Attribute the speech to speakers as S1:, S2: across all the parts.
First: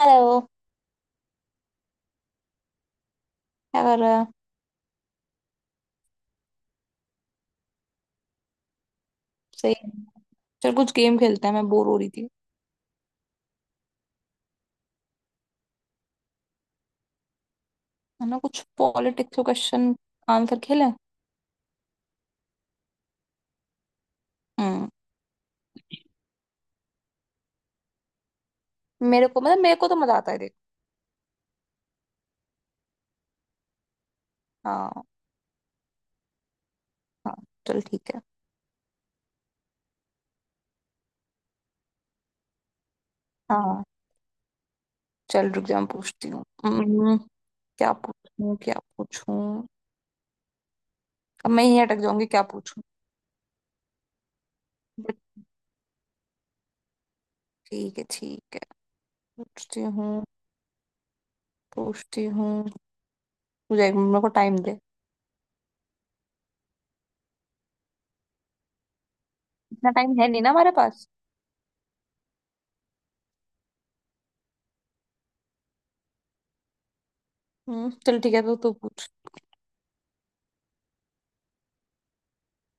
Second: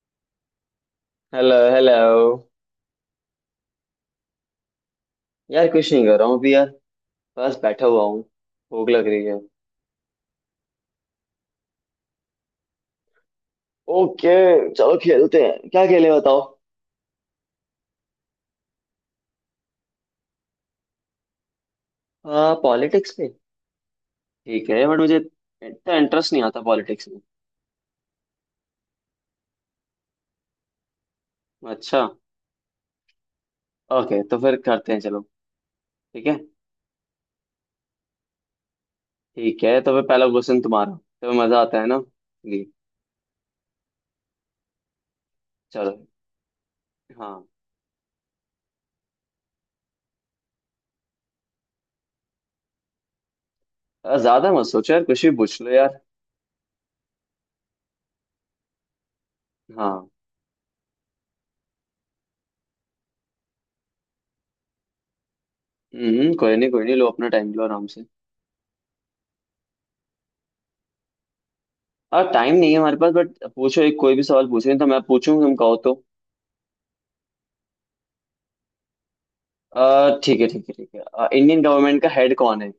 S1: Hello.
S2: Hello hello.
S1: क्या कर रहा है?
S2: यार कुछ नहीं कर रहा हूँ अभी यार। बस बैठा हुआ हूँ। भूख लग रही है।
S1: सही है। चल कुछ गेम खेलते हैं, मैं बोर हो रही थी।
S2: ओके। चलो खेलते हैं, क्या खेले बताओ।
S1: है ना, कुछ पॉलिटिक्स के क्वेश्चन आंसर खेलें।
S2: पॉलिटिक्स पे। ठीक है,
S1: हम्म।
S2: बट मुझे इतना इंटरेस्ट नहीं आता पॉलिटिक्स में।
S1: मेरे को, मतलब मेरे को तो मजा आता है, देख।
S2: अच्छा। ओके तो फिर करते हैं,
S1: हाँ
S2: चलो। ठीक है।
S1: हाँ। चल ठीक है।
S2: ठीक है, तो फिर पहला क्वेश्चन तुम्हारा। तो मजा आता है ना जी।
S1: हाँ। चल रुक जा, मैं
S2: चलो।
S1: पूछती हूँ।
S2: हाँ।
S1: क्या पूछूं क्या पूछूं? अब मैं यहीं अटक जाऊंगी, क्या पूछूं।
S2: ज्यादा मत सोचो यार,
S1: बट
S2: कुछ भी पूछ लो यार।
S1: ठीक है, ठीक है, पूछती हूँ,
S2: हाँ।
S1: पूछती हूँ। तुझे 1 मिनट, मेरे को टाइम दे।
S2: हम्म। कोई नहीं, कोई नहीं, लो अपना टाइम लो आराम से।
S1: इतना टाइम है नहीं ना हमारे पास।
S2: और टाइम नहीं है हमारे पास, बट पूछो एक कोई भी सवाल पूछो, नहीं तो मैं पूछूं तुम कहो तो।
S1: चल ठीक है, तो तू पूछ।
S2: ठीक है ठीक है ठीक है। इंडियन गवर्नमेंट का हेड कौन है?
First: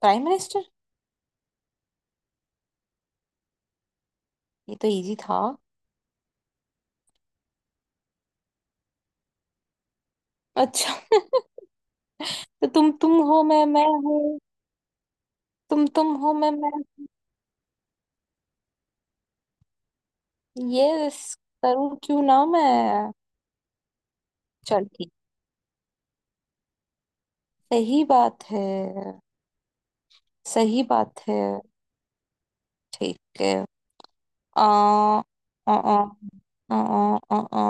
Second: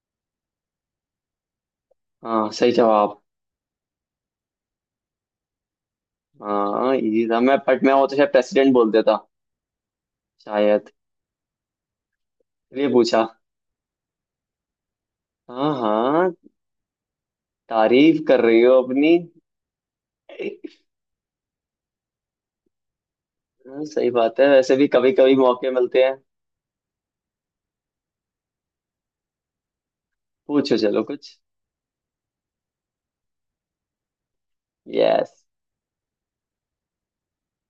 S1: Prime minister.
S2: हाँ, सही जवाब।
S1: ये तो इजी था।
S2: हाँ इजी था, मैं बट मैं वो तो शायद प्रेसिडेंट बोल देता, शायद।
S1: अच्छा। तो
S2: ये
S1: तुम
S2: पूछा?
S1: हो मैं हूँ।
S2: हाँ
S1: तुम
S2: हाँ।
S1: हो मैं मैं।
S2: तारीफ कर रही हो अपनी।
S1: ये करूँ, क्यों ना मैं?
S2: हाँ, सही बात है, वैसे
S1: चल
S2: भी कभी
S1: ठीक।
S2: कभी मौके मिलते हैं।
S1: सही बात है,
S2: पूछो
S1: सही
S2: चलो
S1: बात
S2: कुछ।
S1: है। ठीक है। आ
S2: यस,
S1: आ आ आ आ आ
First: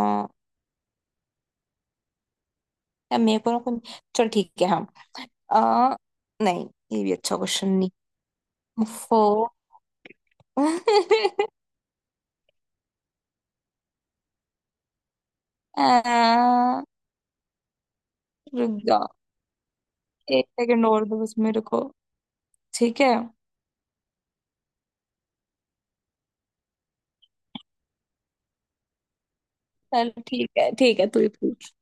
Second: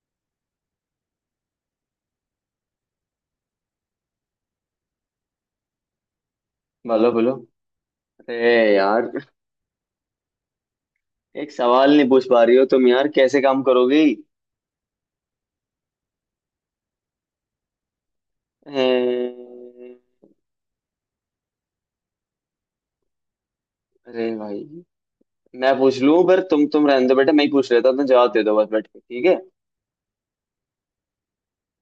S1: आ मेरे को ना चल ठीक है। हम आ नहीं, ये
S2: बोलो
S1: भी
S2: बोलो।
S1: अच्छा क्वेश्चन नहीं।
S2: अरे यार,
S1: फो
S2: एक सवाल नहीं पूछ पा रही हो तुम यार, कैसे काम करोगी?
S1: आ, रुक जाओ।
S2: अ,
S1: 1 सेकंड और दो, बस मेरे को। ठीक है।
S2: अरे भाई, मैं पूछ लूं, पर तुम रहने दो बेटा, मैं ही पूछ लेता हूं, तुम जवाब दे दो बस बैठ के, ठीक है।
S1: चल ठीक है, ठीक है, तू ही पूछ।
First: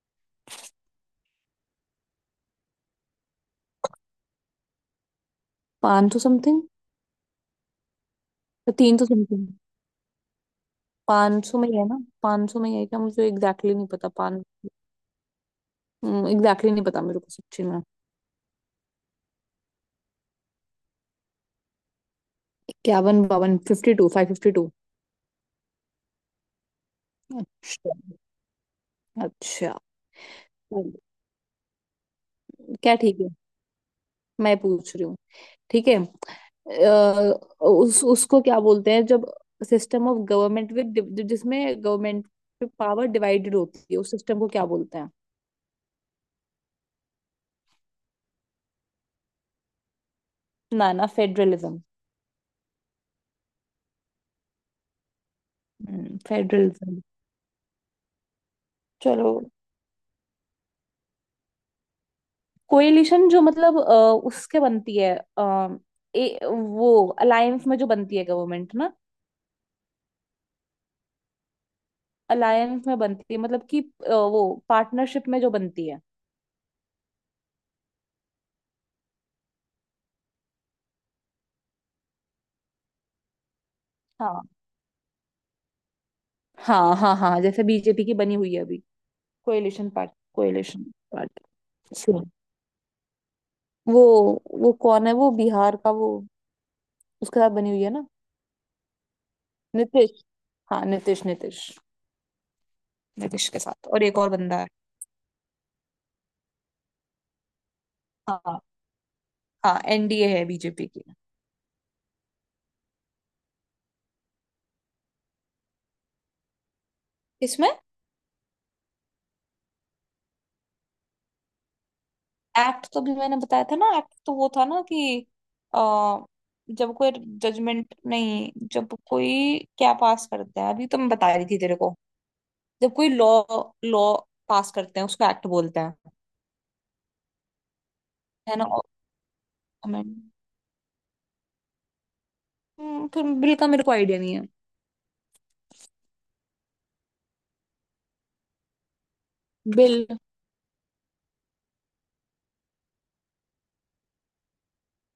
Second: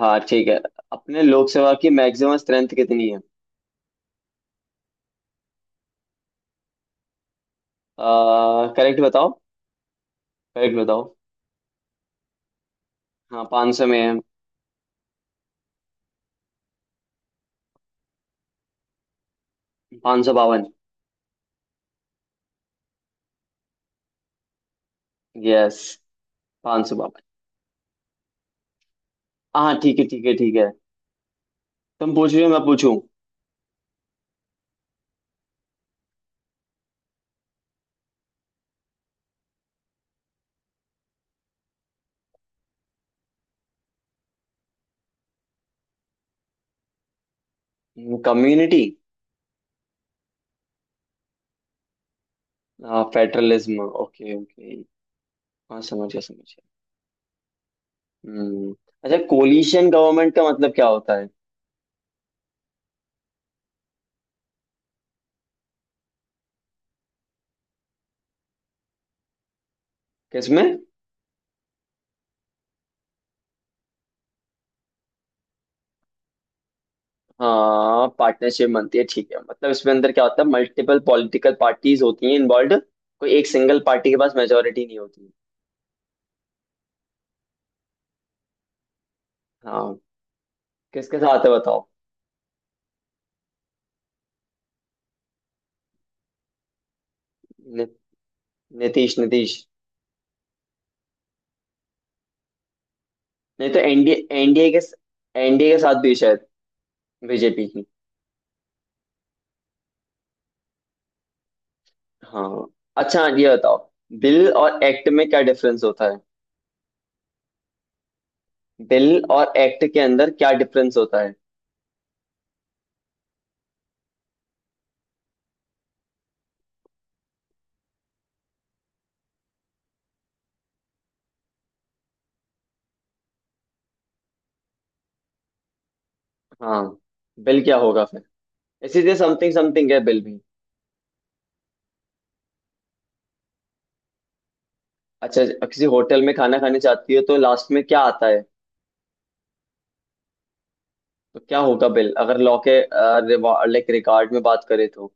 S2: हाँ, ठीक है। अपने लोकसभा की मैक्सिमम स्ट्रेंथ कितनी है?
S1: 500 समथिंग। तो तीन
S2: करेक्ट
S1: तो
S2: बताओ,
S1: समथिंग।
S2: करेक्ट बताओ।
S1: 500 में ही है ना? 500 में ही है क्या? मुझे
S2: हाँ पाँच
S1: एग्जैक्टली
S2: सौ
S1: नहीं
S2: में
S1: पता।
S2: है।
S1: पान एग्जैक्टली नहीं पता मेरे को, सच्ची में।
S2: 552।
S1: 51 52 52 552।
S2: यस, 552।
S1: अच्छा। अच्छा।
S2: हाँ ठीक है ठीक है ठीक है। तुम पूछ रहे हो मैं पूछूं?
S1: क्या ठीक है? मैं पूछ रही हूँ। ठीक है। अ, उस उसको क्या बोलते हैं जब सिस्टम ऑफ गवर्नमेंट विद, जिसमें गवर्नमेंट पावर डिवाइडेड होती है, उस सिस्टम को क्या बोलते हैं?
S2: कम्युनिटी।
S1: ना ना, फेडरलिज्म।
S2: Federalism, okay okay. हाँ, समझ गया समझ
S1: फेडरलिज्म।
S2: गया। हम्म। अच्छा,
S1: चलो।
S2: कोलिशन गवर्नमेंट का मतलब क्या होता है?
S1: कोएलिशन जो, मतलब उसके बनती है। आ, वो अलायंस में जो बनती है, गवर्नमेंट ना।
S2: किसमें?
S1: अलायंस में बनती है, मतलब कि वो पार्टनरशिप में जो बनती है।
S2: हाँ, पार्टनरशिप बनती है ठीक है, मतलब इसमें अंदर क्या होता है, मल्टीपल पॉलिटिकल पार्टीज होती हैं इन्वॉल्व। कोई एक सिंगल पार्टी के पास
S1: हाँ,
S2: मेजोरिटी नहीं होती।
S1: हाँ, हाँ, हाँ, जैसे बीजेपी की बनी हुई है अभी। कोएलिशन
S2: हाँ,
S1: पार्ट कोएलिशन।
S2: किसके साथ
S1: पार्टी।
S2: है बताओ।
S1: वो वो कौन है, वो बिहार का वो? उसके साथ बनी हुई
S2: नि,
S1: है ना।
S2: नीतीश नीतीश।
S1: नीतीश। हाँ, नीतीश नीतीश। नीतीश के
S2: नहीं तो
S1: साथ, और
S2: एनडीए
S1: एक और बंदा है।
S2: एनडीए के एनडीए के साथ भी है शायद, बीजेपी की।
S1: हाँ, हाँ, एनडीए है बीजेपी की।
S2: हाँ, अच्छा, हाँ, ये बताओ, बिल और एक्ट में क्या डिफरेंस होता है?
S1: इसमें।
S2: बिल और एक्ट के अंदर क्या डिफरेंस होता है?
S1: एक्ट तो भी मैंने बताया था ना, एक्ट तो वो था ना कि आ, जब कोई जजमेंट, नहीं, जब कोई क्या पास करता है, अभी तो मैं बता रही थी तेरे को। जब कोई लॉ लॉ पास करते हैं, उसको एक्ट बोलते हैं।
S2: हाँ बिल क्या होगा फिर?
S1: है ना, और
S2: इसी तरह समथिंग समथिंग है बिल
S1: amendment।
S2: भी।
S1: फिर बिल का मेरे को आइडिया नहीं है।
S2: अच्छा, किसी होटल में खाना खाने जाती है तो लास्ट में क्या आता है?
S1: बिल।
S2: तो क्या होगा बिल, अगर लॉ के, लाइक रिकॉर्ड में बात करें तो।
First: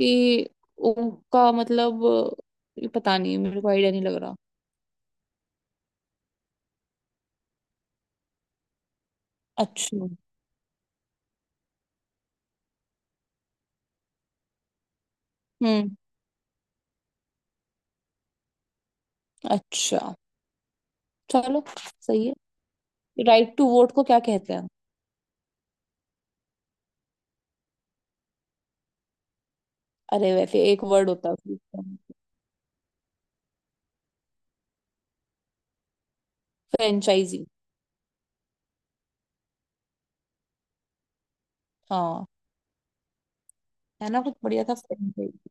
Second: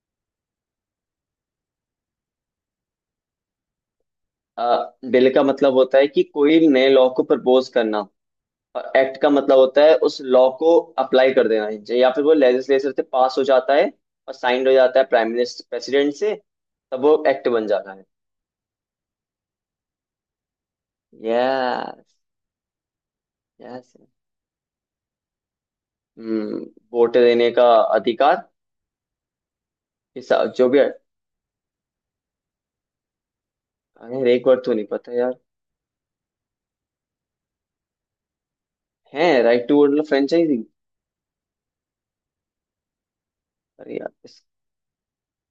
S1: कि उनका मतलब। ये पता नहीं, मेरे को आइडिया नहीं लग रहा।
S2: बिल का मतलब होता है कि कोई नए लॉ को प्रपोज करना। एक्ट का मतलब होता है
S1: अच्छा।
S2: उस लॉ को अप्लाई कर देना चाहिए, या फिर वो लेजिस्लेचर से पास हो जाता है और साइंड हो जाता है प्राइम मिनिस्टर
S1: हम्म।
S2: प्रेसिडेंट से, तब वो एक्ट बन जाता है।
S1: अच्छा। चलो,
S2: यस।
S1: सही है। Right to vote
S2: yes.
S1: को क्या कहते हैं?
S2: हम्म। वोट देने का अधिकार।
S1: अरे वैसे
S2: जो भी।
S1: एक वर्ड होता है उसमें।
S2: अरे एक बार तो नहीं पता यार।
S1: फ्रेंचाइजी।
S2: है राइट टू वोट मतलब फ्रेंचाइजिंग।
S1: हाँ।
S2: अरे
S1: है
S2: यार
S1: ना, कुछ बढ़िया था फ्रेंचाइजी।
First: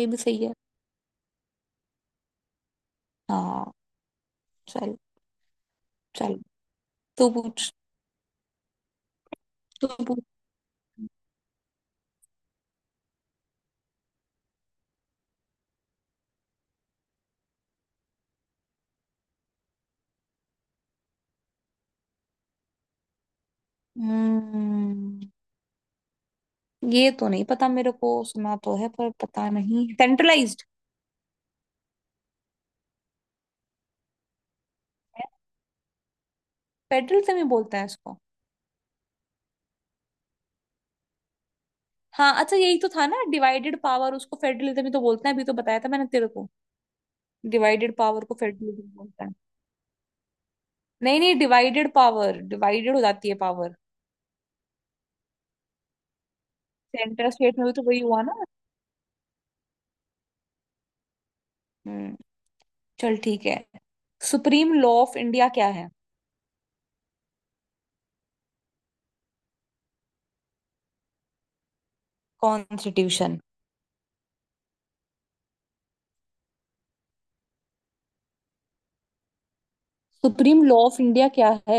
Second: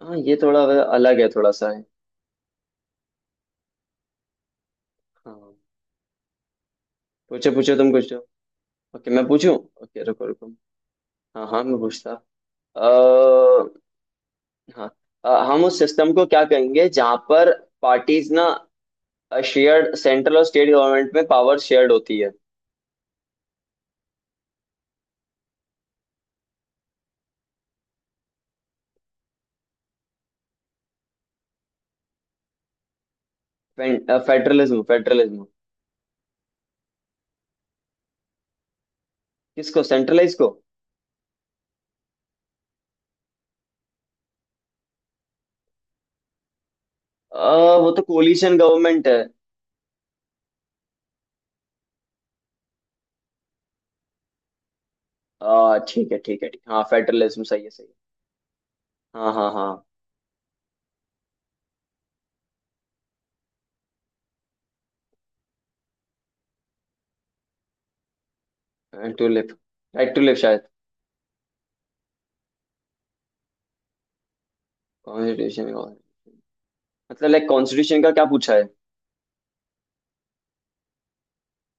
S1: ये
S2: हाँ,
S1: भी
S2: ये
S1: सही है।
S2: थोड़ा अलग है, थोड़ा सा है।
S1: हाँ। चल
S2: हाँ।
S1: चल। तू
S2: पूछो
S1: पूछ,
S2: पूछो तुम कुछ। ओके मैं पूछूं।
S1: तू
S2: ओके
S1: पूछ।
S2: रुको रुको। हाँ हाँ, मैं पूछता। हाँ हम उस सिस्टम को क्या कहेंगे जहां पर पार्टीज ना, शेयर्ड, सेंट्रल और स्टेट गवर्नमेंट में पावर शेयर्ड होती है?
S1: हम्म। ये तो नहीं पता मेरे को, सुना तो है पर पता नहीं। सेंट्रलाइज्ड?
S2: फेडरलिज्म
S1: है,
S2: फेडरलिज्म।
S1: फेडरलिज्म ही बोलते हैं इसको।
S2: किसको, सेंट्रलाइज को?
S1: हाँ, अच्छा, यही तो था ना, डिवाइडेड पावर, उसको फेडरलिज्म ही तो बोलते हैं। अभी तो बताया था मैंने तेरे को।
S2: अ, वो
S1: डिवाइडेड
S2: तो
S1: पावर को
S2: कोलिशन
S1: फेडरलिज्म
S2: गवर्नमेंट है।
S1: बोलते हैं। नहीं नहीं, डिवाइडेड पावर डिवाइडेड हो जाती है पावर।
S2: ठीक है ठीक है ठीक हाँ,
S1: सेंट्रल
S2: फेडरलिज्म
S1: स्टेट
S2: सही
S1: में
S2: है
S1: भी तो
S2: सही है।
S1: वही हुआ ना।
S2: हाँ हाँ हाँ।
S1: हम्म चल ठीक है। सुप्रीम लॉ ऑफ इंडिया क्या है?
S2: To live. Right to live शायद।
S1: कॉन्स्टिट्यूशन।
S2: कॉन्स्टिट्यूशन। मतलब लाइक कॉन्स्टिट्यूशन का क्या पूछा है?
S1: सुप्रीम लॉ ऑफ इंडिया क्या है?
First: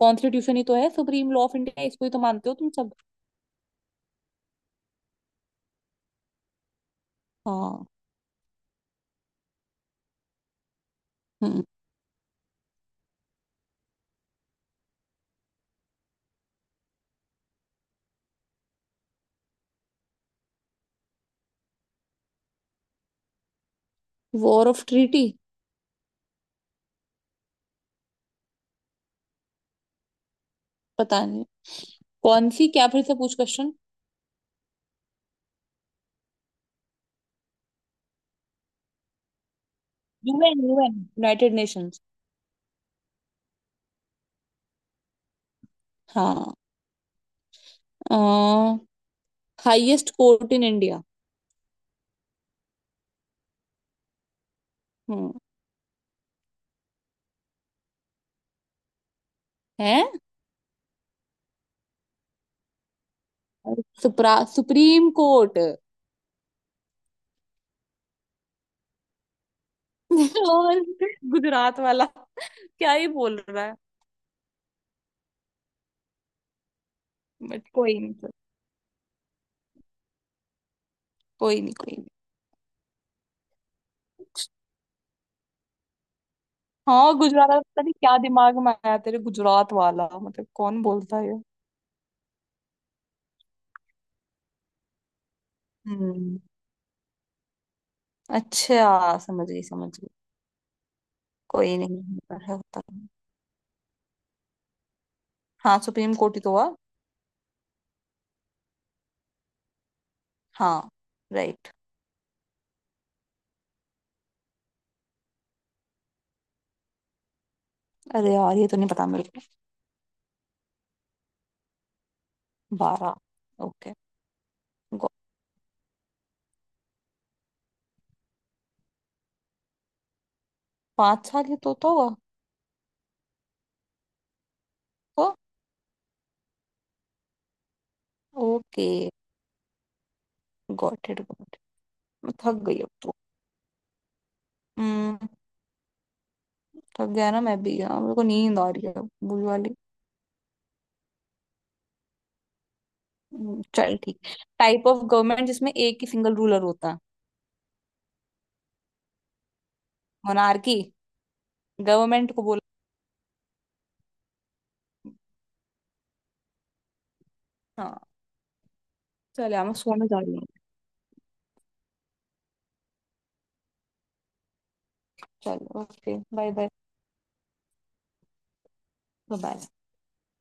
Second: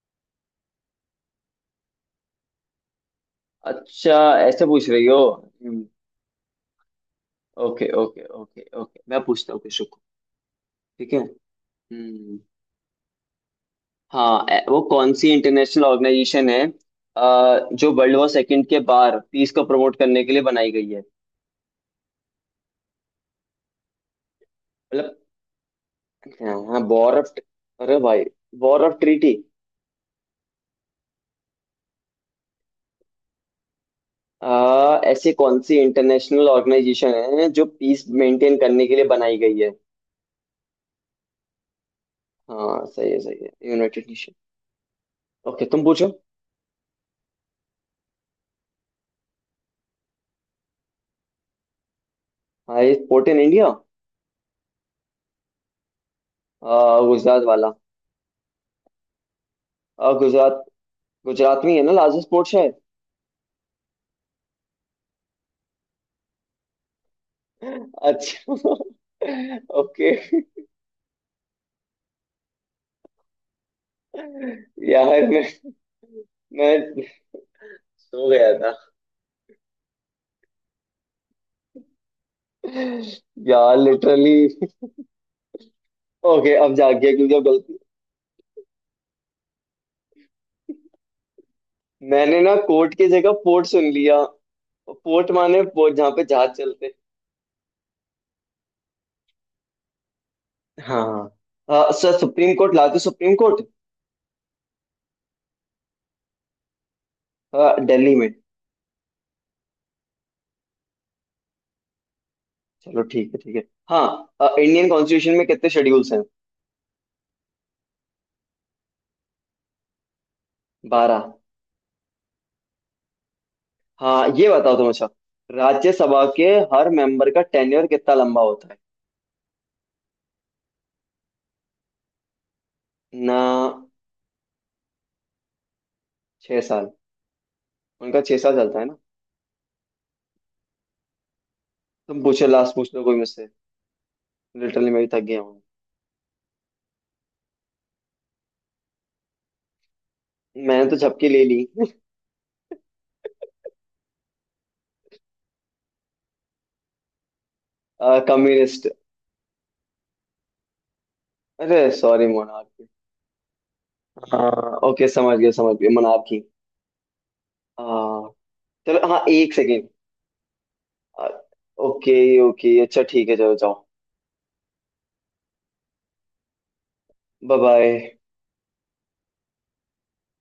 S1: कॉन्स्टिट्यूशन ही तो है सुप्रीम लॉ ऑफ इंडिया, इसको ही तो मानते हो तुम सब।
S2: अच्छा, ऐसे पूछ रही हो।
S1: हाँ।
S2: ओके ओके ओके ओके, मैं पूछता हूँ कुछ, रुको। ठीक है।
S1: हम्म।
S2: हम्म। हाँ वो कौन सी इंटरनेशनल ऑर्गेनाइजेशन है, जो वर्ल्ड वॉर सेकंड के बाद पीस को प्रमोट करने के लिए बनाई गई है?
S1: वॉर ऑफ
S2: मतलब।
S1: ट्रीटी।
S2: हाँ वॉर ऑफ। अरे भाई। War of treaty.
S1: पता नहीं, कौन सी क्या? फिर से पूछ क्वेश्चन।
S2: ऐसे कौन सी इंटरनेशनल ऑर्गेनाइजेशन है जो पीस मेंटेन करने के लिए बनाई गई है?
S1: UN UN, United Nations.
S2: हाँ, सही है सही है, यूनाइटेड नेशन। ओके तुम पूछो।
S1: हाँ, हाईएस्ट कोर्ट इन इंडिया?
S2: हाँ ये पोर्ट इन इंडिया?
S1: हम्म।
S2: गुजरात वाला।
S1: है
S2: गुजरात गुजरात में ही है ना लार्जेस्ट पोर्ट शायद।
S1: सुप्रा सुप्रीम कोर्ट।
S2: अच्छा। ओके।
S1: और गुजरात वाला क्या ही बोल रहा है?
S2: यार मैं
S1: बट कोई
S2: सो
S1: नहीं,
S2: गया था
S1: कोई नहीं, कोई
S2: यार, लिटरली।
S1: नहीं।
S2: ओके अब जाग गया,
S1: हाँ,
S2: क्योंकि अब
S1: गुजरात वाला,
S2: गलती।
S1: पता नहीं क्या दिमाग में आया तेरे, गुजरात वाला मतलब कौन बोलता है ये।
S2: मैंने ना कोर्ट की जगह पोर्ट सुन लिया। पोर्ट माने पोर्ट जहाँ पे
S1: हम्म
S2: जहाज चलते।
S1: अच्छा, समझ गई समझ गई।
S2: हाँ हाँ।
S1: कोई
S2: हाँ, सर
S1: नहीं पर
S2: सुप्रीम
S1: है
S2: कोर्ट,
S1: होता
S2: लाते
S1: है।
S2: Supreme court.
S1: हाँ, सुप्रीम कोर्ट ही तो हुआ।
S2: हाँ, दिल्ली में।
S1: हाँ, राइट।
S2: चलो ठीक है ठीक है। हाँ इंडियन कॉन्स्टिट्यूशन में कितने शेड्यूल्स हैं?
S1: अरे यार, ये तो नहीं पता मेरे को।
S2: 12।
S1: 12। ओके।
S2: हाँ ये बताओ तुम। अच्छा, राज्यसभा के हर मेंबर का टेन्योर कितना लंबा होता है?
S1: 5 साल ये तो हुआ।
S2: ना
S1: तो।
S2: 6 साल। उनका 6 साल चलता है
S1: ओके,
S2: ना।
S1: Got it got it.
S2: तुम
S1: मैं
S2: पूछो
S1: थक
S2: लास्ट
S1: गई
S2: पूछ
S1: अब
S2: लो
S1: तो।
S2: कोई मुझसे। लिटरली मैं भी
S1: हम्म।
S2: थक गया हूँ।
S1: थक गया ना मैं भी यार, मेरे को नींद आ रही है अब, बुरी वाली।
S2: मैंने तो झपकी ले ली।
S1: चल ठीक। टाइप ऑफ गवर्नमेंट जिसमें एक ही सिंगल रूलर होता है?
S2: कम्युनिस्ट।
S1: मोनार्की
S2: अरे सॉरी,
S1: गवर्नमेंट को बोला।
S2: मोनार्की। हाँ, ओके समझ गया समझ गया, मोनार्की।
S1: हाँ।
S2: हाँ। चलो हाँ,
S1: चल
S2: एक
S1: यार, मैं
S2: सेकेंड।
S1: सोने जा रही हूँ।
S2: ओके। ओके अच्छा ठीक है चलो जाओ।
S1: चल, okay, bye bye,
S2: bye bye.
S1: Bye.